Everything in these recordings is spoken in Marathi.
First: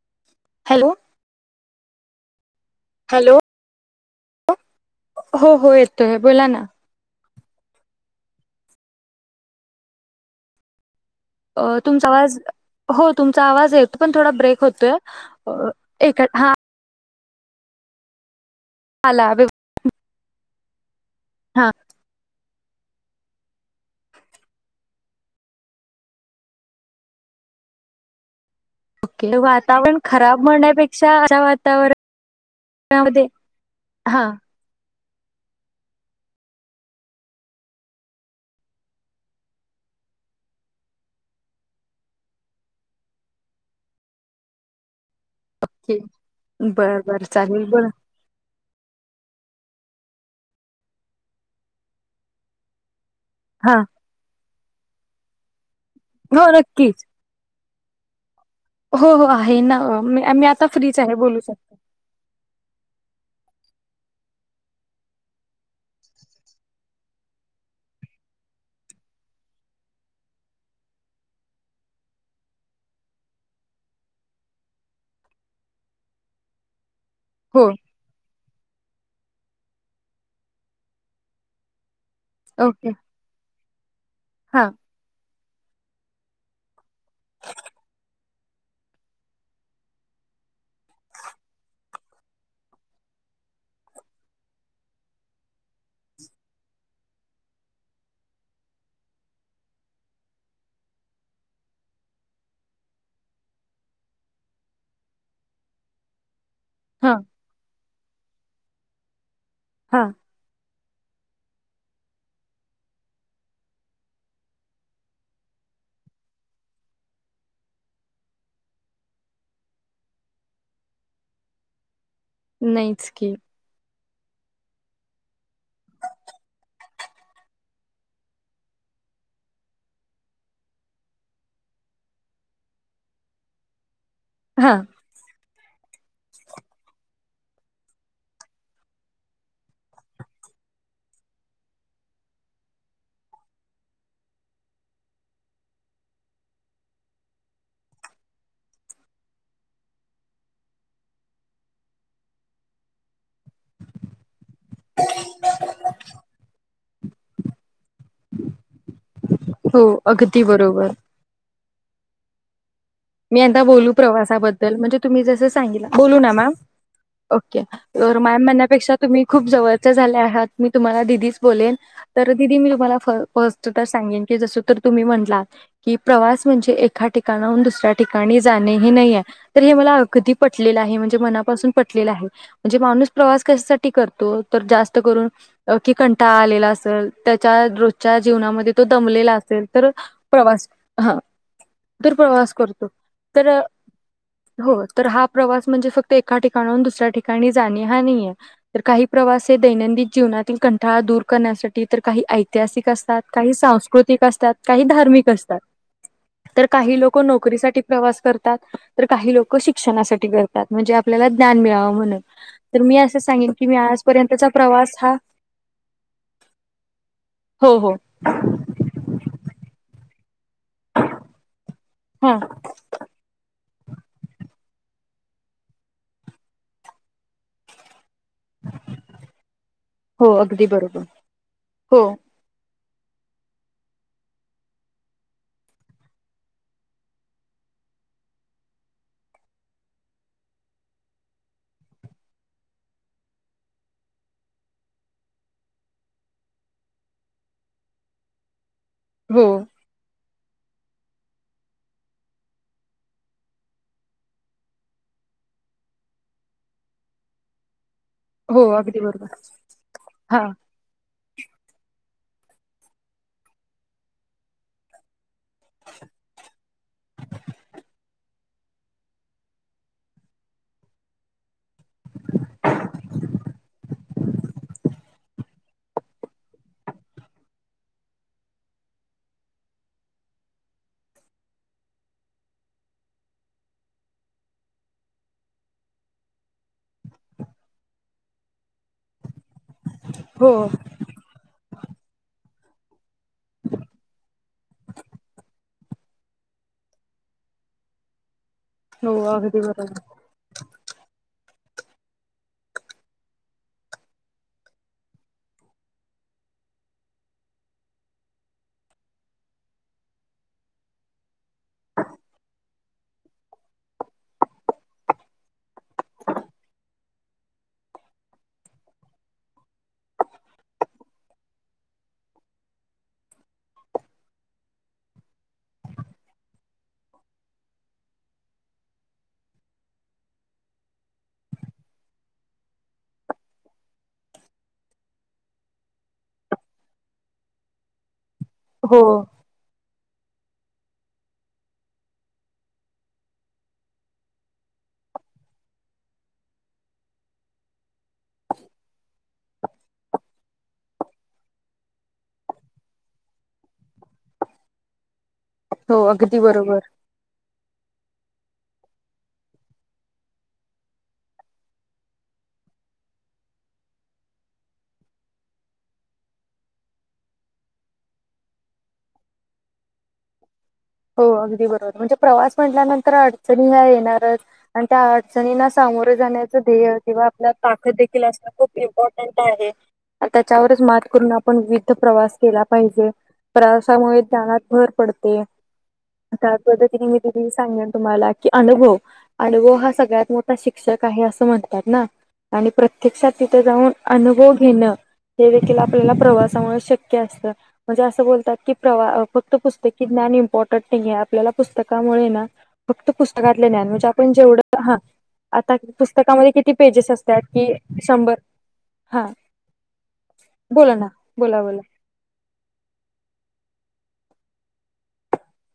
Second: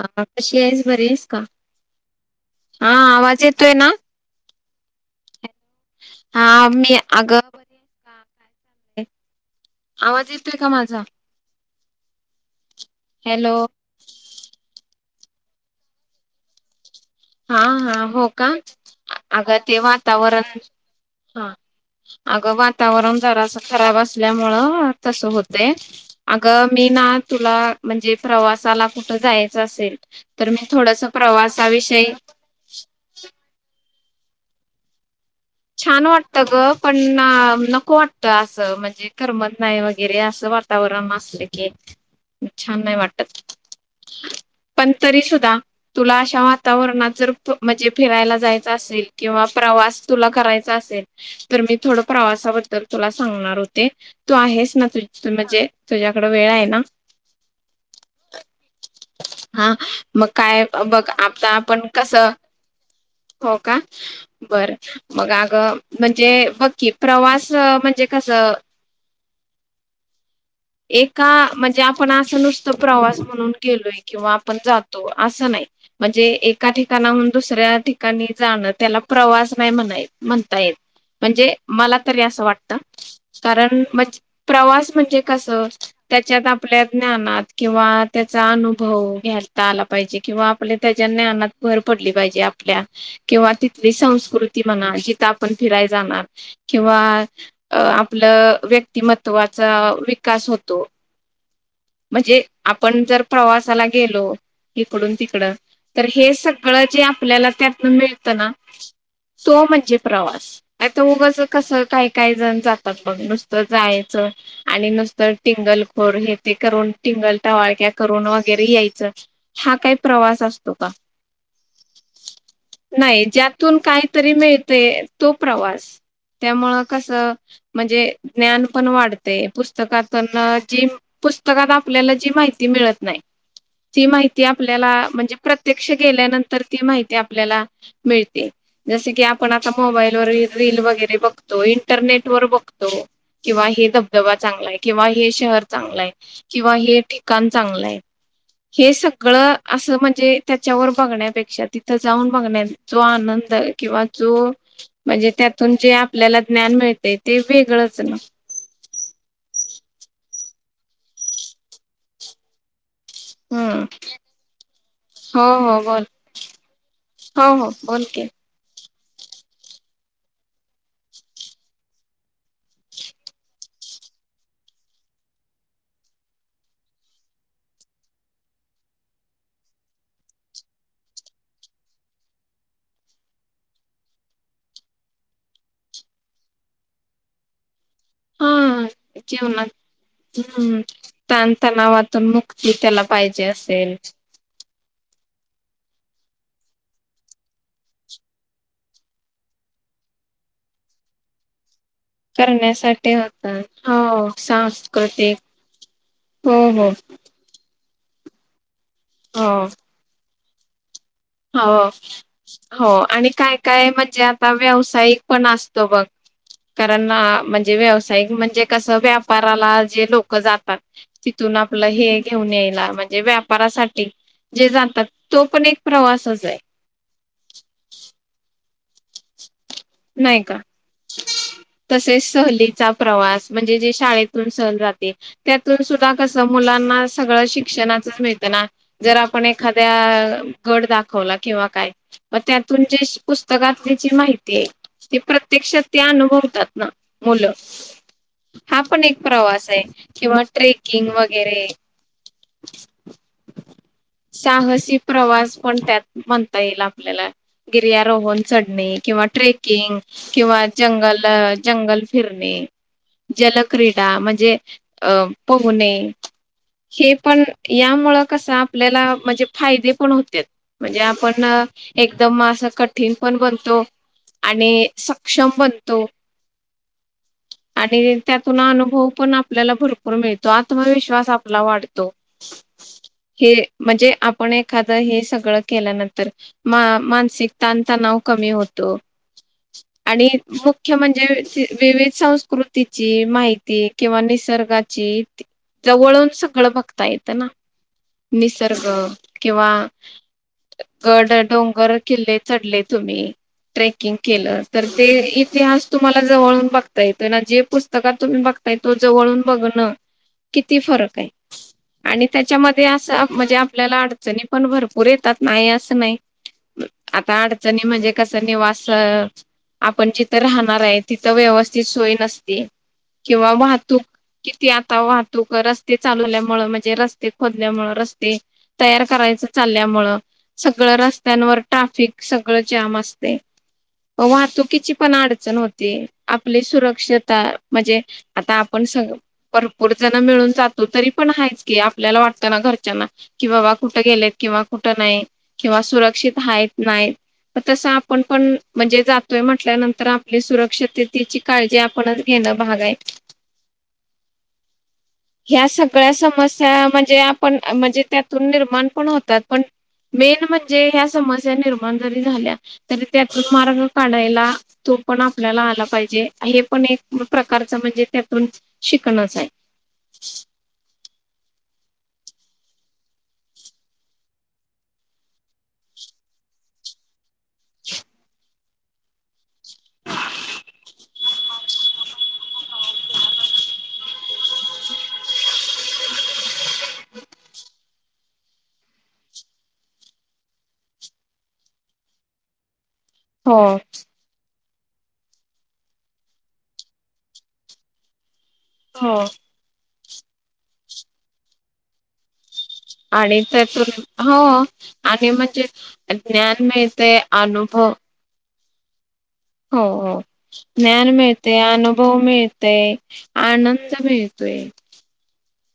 हा कशी आहेस? हॅलो बरी आहेस का? हा हॅलो आवाज येतोय ना? हो हो येतोय हा बोला ना, मी अगं आवाज येतोय का माझा? अ तुमचा आवाज हो तुमचा हॅलो आवाज येतो पण थोडा ब्रेक होतोय. अ एक हा हा हा हो का आला अग व्यव- ते वातावरण हा अगं वाता वरण जरास खराब असल्यामुळ तसं होत अग मी ना तुला म्हणजे प्रवासाला कुठं ओके जायचं असेल वातावरण तर मी थोडस प्रवासाविषयी त्यामध्ये हा छान वाटत गं पण नको वाटत. असं म्हणजे करमत नाही वगैरे असं वातावरण अस की छान नाही वाटत पण तरी सु द्या ठीक. तुला अशा बर वातावरणात बर जर चालेल बर म्हणजे फिरायला जायच असेल किंवा प्रवास तुला करायचा असेल तर मी थोड प्रवासाबद्दल तुला सांगणार हा होते तू आहेस. ना तु म्हणजे तुझ्याकडं हो वेळ आहे ना. नक्कीच हो हो आहे हा ना अ, मी मग मी काय आता फ्रीच बघ आहे बोलू आता शकते आपण कस, हो का बरं मग अगं म्हणजे बघ की प्रवास म्हणजे कसं एका म्हणजे आपण असं नुसत प्रवास म्हणून गेलोय किंवा आपण जातो असं नाही. म्हणजे एका ठिकाणा हून हो दुसऱ्या ठिकाणी जाण त्याला प्रवास नाही म्हणाय म्हणता येत म्हणजे मला तरी असं वाटत ओके कारण म्हणजे हा प्रवास म्हणजे कसं त्याच्यात आपल्या ज्ञानात किंवा त्याचा अनुभव घेता आला पाहिजे किंवा आपल्या त्याच्या ज्ञानात भर पडली पाहिजे आपल्या. किंवा तिथली संस्कृती म्हणा जिथं आपण फिराय जाणार किंवा आप लं व्यक्तिमत्वाचा विकास होतो. म्हणजे आपण जर प्रवासाला गेलो इकडून तिकडं तर हे सगळं जे हा आपल्याला त्यातन मिळतं ना तो म्हणजे हा प्रवास. नाहीत उगंच कसं काही काही जण जातात. बघ नुसतं जायचं आणि नुस त टिंगल खोर हे ते करून टिंगल टवाळक्या करून वगैरे यायचं हा काय प्र वास असतो का. [inaudible] नाहीच नाही की ज्यातून काहीतरी मिळतय तो प्रवास. त्यामुळ कसं म्हणजे ज्ञान पण वाढते पुस स्तकातन जे पुस्तकात आपल्याला जी माहिती मिळत नाही. ती माहिती हा आपल्याला म्हणजे प्रत्यक्ष गेल्यानंतर ती माहिती आपल्याला मिळते. जसं की आपण आता मोबाईलवर रिल रिल बघ वगैरे बघतो इंटरनेटवर बघतो किंवा हे धबधबा चांगला आहे किंवा हे शहर चांगलं आहे किंवा हे ठिकाण चांगलं आहे. हे सगळं, असं म्हणजे त्याच्यावर बघण्यापेक्षा तिथं जाऊन बघण्यात जो आनं द किंवा जो म्हणजे त्यातून जे आपल्याला ज्ञान मिळतंय ते वेगळंच न. हो अगदी बरोबर. मी आता हम्म बोलू प्रवासाबद्दल म्हणजे तुम्ही हो जसं हो सांगितलं, बोल बोलू ना मॅम? हो ओके हो बोल तर की मॅम म्हण्यापेक्षा तुम्ही खूप जवळच्या झाल्या आहात मी तुम्हाला दीदीच बोलेन तर दिदी मी तुम्हाला फर्स्ट फर्स्टच सांग मेन की जसं तर तुम्ही म्हटलात की प्रवास म्हणजे एका ठिकाणाहून दुसऱ्या ठिकाणी जाणे हे नाहीये, तर हे मला कधी पटलेलं आहे म्हणजे मनापासून पटलेलं आहे म्हणजे माणू णूस प्रवास कशासाठी करतो, तर जास्त करून की कंटाळा आलेला असल त्याच्या रोज च्या हा जीवनामध्ये तो दमलेला असेल जेवणाच तर प्रवास हम्म ह तर ताणतणावातून प्रवास मुक्ती करतो. त्याला पाहिजे तर असेल. हो तर हा प्रवास म्हणजे फक्त एका ठिकाणाहून दुसऱ्या ठिकाणी जाणे हा नाहीये तर काही प्रवास हे दैनंदित जीवनातील कंठाळा दूर करण्यासा ठी तर काही ऐतिहासिक करण्यासाठी असतात, काही होता सांस्कृतिक हो असतात, काही धार्मिक सांस्कृतिक असतात. हो तर हो काही लोकं नोकरीसाठी प्रवास करतात तर काही हो लोकं शिक्षणासाठी करतात म्हणजे आप हो हो असं आणि सांगेन काय की मी काय म्हणजे आजपर्यंतचा आता प्रवास हा व्यावसायिक पण असतो बघ. कारण अ म्हणजे हो हो व्यावसायिक म्हणजे कसं व्यापाराला जे लोक जातात तिथून आपलं हे हा घेऊन यायला म्हणजे व्यापारासाठी जे जातात तो पण एक प्रवासच आहे. हो नाही का? अगदी बरोबर हो तसेच सहलीचा प्रवास म्हणजे जे शाळेतून सहल जाते त्यातून सुद्धा कसं मुलांना सगळं शिक्षणा [inaudible] मिळतं ना जर आपण एखाद्या गड दाखवला किंवा काय म त्यातून जे पुस्तकात ज्याची माहिती ते ते प्रत्यक्षात ते अनुभवतात ना मुलं. हा पण एक हो प्रवास आहे किंवा ट्रेकिंग वगैरे. साहसी प्रवास पण त्यात म्हणता येईल आपल्याला गी र्यारोहण हो चढणे अगदी किंवा बरोबर ट्रेकिंग हा किंवा जंगल जंगल फिरणे जलक्रीडा म्हणजे अ पोहणे. हे पण यामुळं कसं आपल्याला म्हणजे फायदे पण होत्यात म्हणजे आपण एकदम असं कठीण पण बनतो आणि सक्षम बनतो. [inaudible] आणि त्यातून अनुभव पण आपल्याला भरपूर मिळतो आत्मविश्वास आपला वाढतो. [inaudible] हे म्हणजे आपण एखादं हे सगळं केल्यानंतर मा मानसिक ताणतणाव कमी होतो, आणि हो मुख्य म्हणजे विवि संस्कृ ची माहिती किंवा निसर्गाची इ जवळून सगळं बघता येतं ना, निसर्ग हो अगदी किंवा बरोबर गड, डोंगर, किल्ले चढले तुम्ही ट्रेकिंग केलं, तर ते इतिहास तुम्हाला जवळून बघता येत ना जे पुस्तकात तुम्ही बघ बगताय तो जवळून बघनं किती फरकय आणि त्याच्यामध्ये असं आप म्हणजे आपल्याला अडचणी पण भरपूर येतात नाही असं नाही. आता अडचणी म्हणजे कसं निवास अ आपण जिथं राहणार आहे तिथं व्यवस्थित सोय नसती. किंवा वाहतूक किती आता वाहतूक रस्ते चालवल्यामुळे म्हणजे रस्ते खोदल्यामुळे रस्ते तयार कराय चचालल्यामुळं, सगळं रस्त्यांवर ट्राफिक सगळं जाम असतंय. वाहतुकीची पण अडचण होती, आपली सुरक्षता म्हणजे आता आपण स हो परपूर ज मिळून जातो तरी पण आहेच की, आपल्याला वाटतं ना घरच्यांना कि बाबा कुठं गेलेत, किंवा कुठ नाही किंवा सुरक्षित आहेत नाहीत तस आप आपण पण म्हणजे जातोय म्हटल्यानंतर आपली सुरक्षितते ची काळजी आपणच घेणं भाग आहे [inaudible] ह्या हो सगळ्या अगदी समस्या बरोबर म्हणजे आपण म्हणजे त्यात निर्माण पण होतात पण मेन म्हणजे ह्या समस्या निर्माण जरी झाल्या तरी त्यातून मार्ग काढायला, तो पण आपल्याला आला पाहिजे, हे पण एक प्रकारच म्हणजे त्यातून शिकणच आहे [inaudible] हो अगदी बरोबर म्हणजे प्रवास म्हटल्यानंतर अडचणी या येणारच आणि त्या अडचनीना सा मोर जाण्याच ध्येय किंवा आपल्यात ताकद देखील असण खुप इम्पॉर्टट आहे त्याच्यावरच मात करून आपण विविध प्रवास केला पाहिजे प्रवासामुळे ज्ञानात भर पडते त्या पद्धतीने मी त सांगेन तुम्हाला की अनुभव, अनुभव, हा सगळ्यात मोठा शिक्षक आहे अस अस म्हणतात ना, आणि प्रत्यक्षात तिथ हो जाऊन अनुभव घेणं हे देखील आपल्याला प्रवासामुळे शक्य असतं, म्हणजे असं बोलतात की प्रवा हो फक्त पुस्तकी ज्ञान इम्पॉर्टंट नाही आहे, आपल्याला पुस्तकामुळे ना फक्त आणि पुस्तकातले ज्ञान त्यातून म्हणजे, आपण हो जेवढं हा आणि म्हणजे आता पुस्तकामध्ये ज्ञान किती पेजेस मिळते असतात कि अनुभव शंभर हा हो, हो बोला ना ज्ञान मिळते, बोला बोला अनुभव मिळते, आनंद त मिळतोय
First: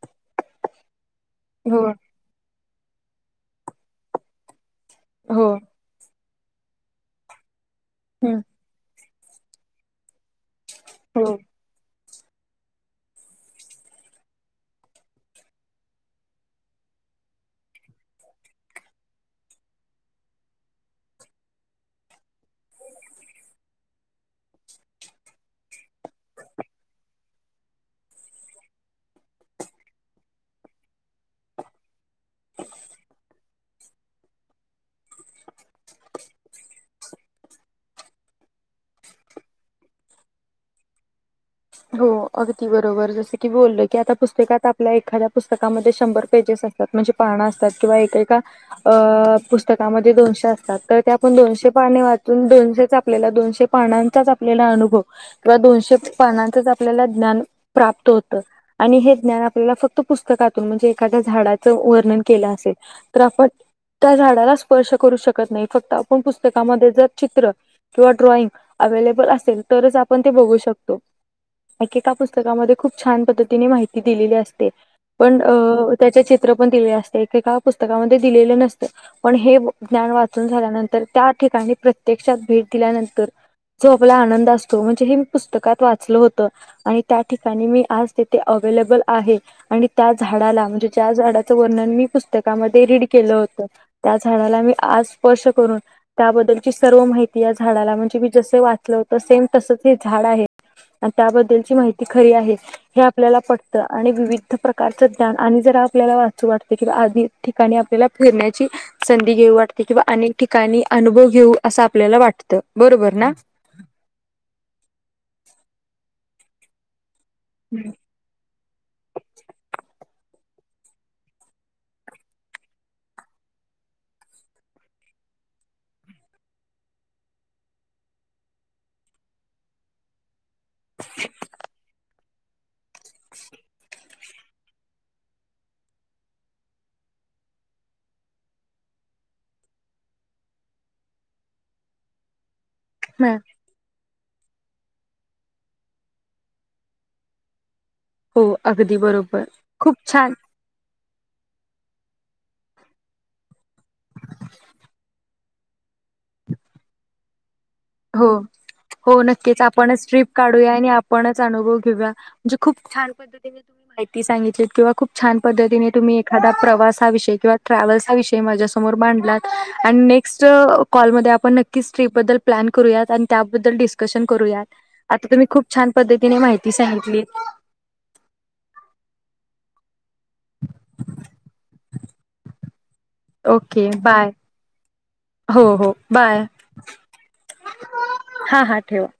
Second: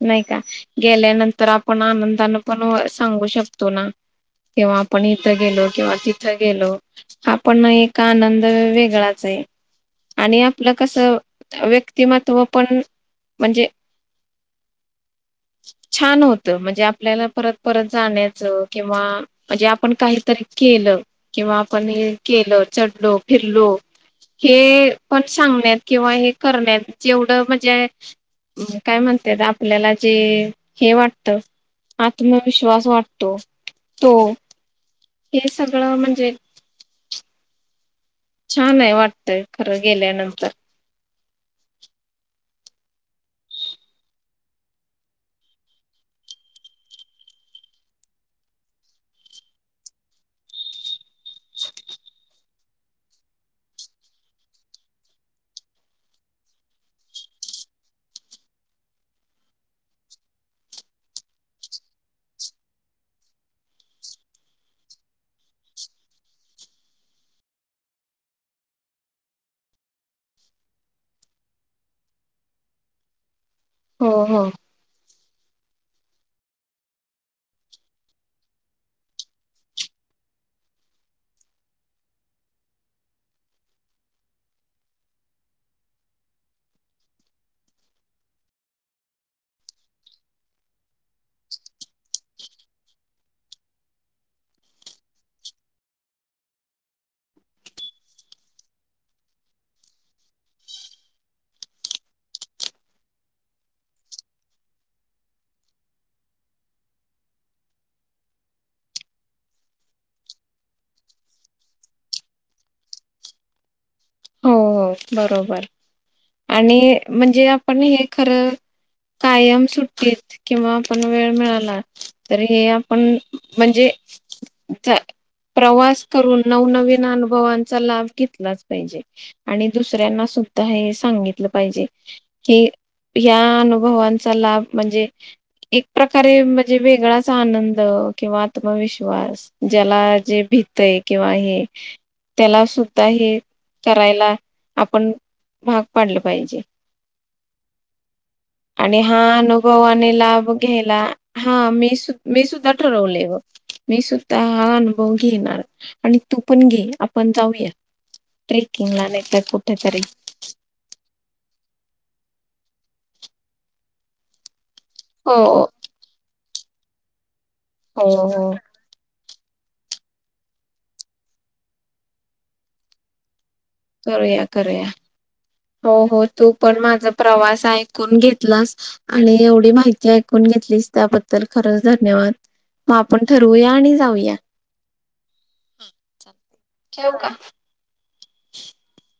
नाही का गेल्यानंतर आपण, हो आनंदान पण सांगू शकतो ना किंव्हा आपण इथं हो गेलो, किंवा तिथं गेलो, हापण एक हम्म आनंद वेगळा आणि आपलं कस हो व्य व्क्तिमत्व पण म्हणजे [inaudible] छान होत म्हणजे आपल्याला परत, परत, जाण्याच किंवा म्हणजे आपण काहीत री केलं किंवा आपण हे केलं चढलो, फिरलो हे पण सांगण्यात किंवा हे करण्यात जेवढं म्हणजे काय म्हण त्यात आपल्याला जे हे वाटत, आत्मविश्वास वाटतो हो हे सगळं म्हणजे छान आहे वाटतय, खरं गेल्यानंतर हो अगदी बरोबर जस की बोलल, की आता पुस्तकात आपल्या एखाद्या पुस्तकामध्ये शंभर पेजेस असतात म्हणजे पानं असतात, किंवा एक, एका, अ पुस्तका मध्ये दोनशे असतात त त्या पण दोन शे पाने वाचून दोनशेच, आपल्याला दोनशे पानाचा आपल्याला अनुभव, किंवा दोनशे पाण्यात च आपल्याला ज्ञान प्राप्त होत आणि हे ज्ञान आपल्याला फक्त पुस्तकातून म्हणजे एखाद्या झाडाचं वर्णन केलं असेल तर आपण त्या झाडाला स्पर्श करू शकत नाही, फक्त आपण पुस्तकामध्ये जर चित्र किंवा ड्रॉइंग अवेलेबल असेल, तरच आपण ते बघू शकतो एकेका पुस्तकामध्ये, खूप छान पद्धतीने माहिती हो दिलेली हो हो असते पण अ त्याचे चित्र पण दिले असते, एकेका पुस्तकामध्ये दिलेले नसते, पण हे ज्ञान वाचुन झाल्यानंतर त्या ठिकाणी प्रत्यक्षात भेट दिल्यानंतर जो आपला आनंद असतो म्हणजे, हे मी पुस्तकात वाच चल होत आणि त्या ठिकाणी मी आज तेथे अवेलेबल आहे, आणि त्या झाडाला म्हणजे त्या झाडाचं वर्णन मी पुस्तकामध्ये रीड केलं होत त्या झाडाला मी आज स्पर्श करून त्याबद्दलची सर्व माहिती या झाडाला, म्हणजे मी जस वाचल होत, सेम तसच हे झाड आहे अन त्याबद्दलची माहिती खरी आहे हे आपल्याला पटतं, आणि विविध प्रकारचं ज्ञान आणि जर आपल्याला वाचु वाटते किंवा अधिक ठिकाणी आपल्याला फिरण्याची संधी घेऊ वाटते किंवा अनेक ठिका आणि अनुभव घेऊ असं आपल्याला वाटत बरोबर ना हो हो बरोबर आणि म्हणजे आपण हे खरं कायम सुट्टीत किंवा आपण वेळ मिळाला तरी हे आपण म्हणजे चं प्रवास करून नवनवीन अनुभवांचा लाभ घेतलाच पाहिजे आणि दुसऱ्यांना सुद्धा हे सांगितलं पाहिजे कि या अनुभवांचा लाभ म्हणजे एक प्रकारे म्हणजे वेगळाच आनंद किंवा आत्मविश्वास ज्याला जे भितय हे किंवा हे त्याला सुद्धा हे करायला आपण भाग पाडलं पाहिजे हो अगदी आणि हा बरोबर खूप अनुभवाने छान लाभ घ्यायला हा मी सु मी सुद्धा ठरवले ग मी सुद्धा हा अनुभव घेणार आणि तू पण घे आपण जाऊया हो ट्रेकिंगला हो नाही तर नक्कीच कुठेतरी आपणच ट्रीप काढूया आणि आपणच अनुभव घेऊया जे खूप छान पद्धतीने तुही माहिती सांगितली किंवा खूप हो छान पद्धतीने तुम्ही एखादा प्रवासाविषयी किंवा हो ट्रॅव्हल्सविषयी हो माझ्यासमोर मांडला आणि नेक्स्ट कॉलमध्ये आपण नक्कीच ट्रीप बद्दल प्लॅन करूयात आणि त्या करूया करूया खूप छान हो हो पद्धतीने तू माहिती पण माझ सांगितली प्रवास ऐकून घेतला - लास आणि एवढी माहिती ऐकून घेतली त्याबद्दल खरच धन्यवाद म आपण ठरवूया ओके आणि बाय जाऊया हो हो बाय ठेवू का हा हा ठेवा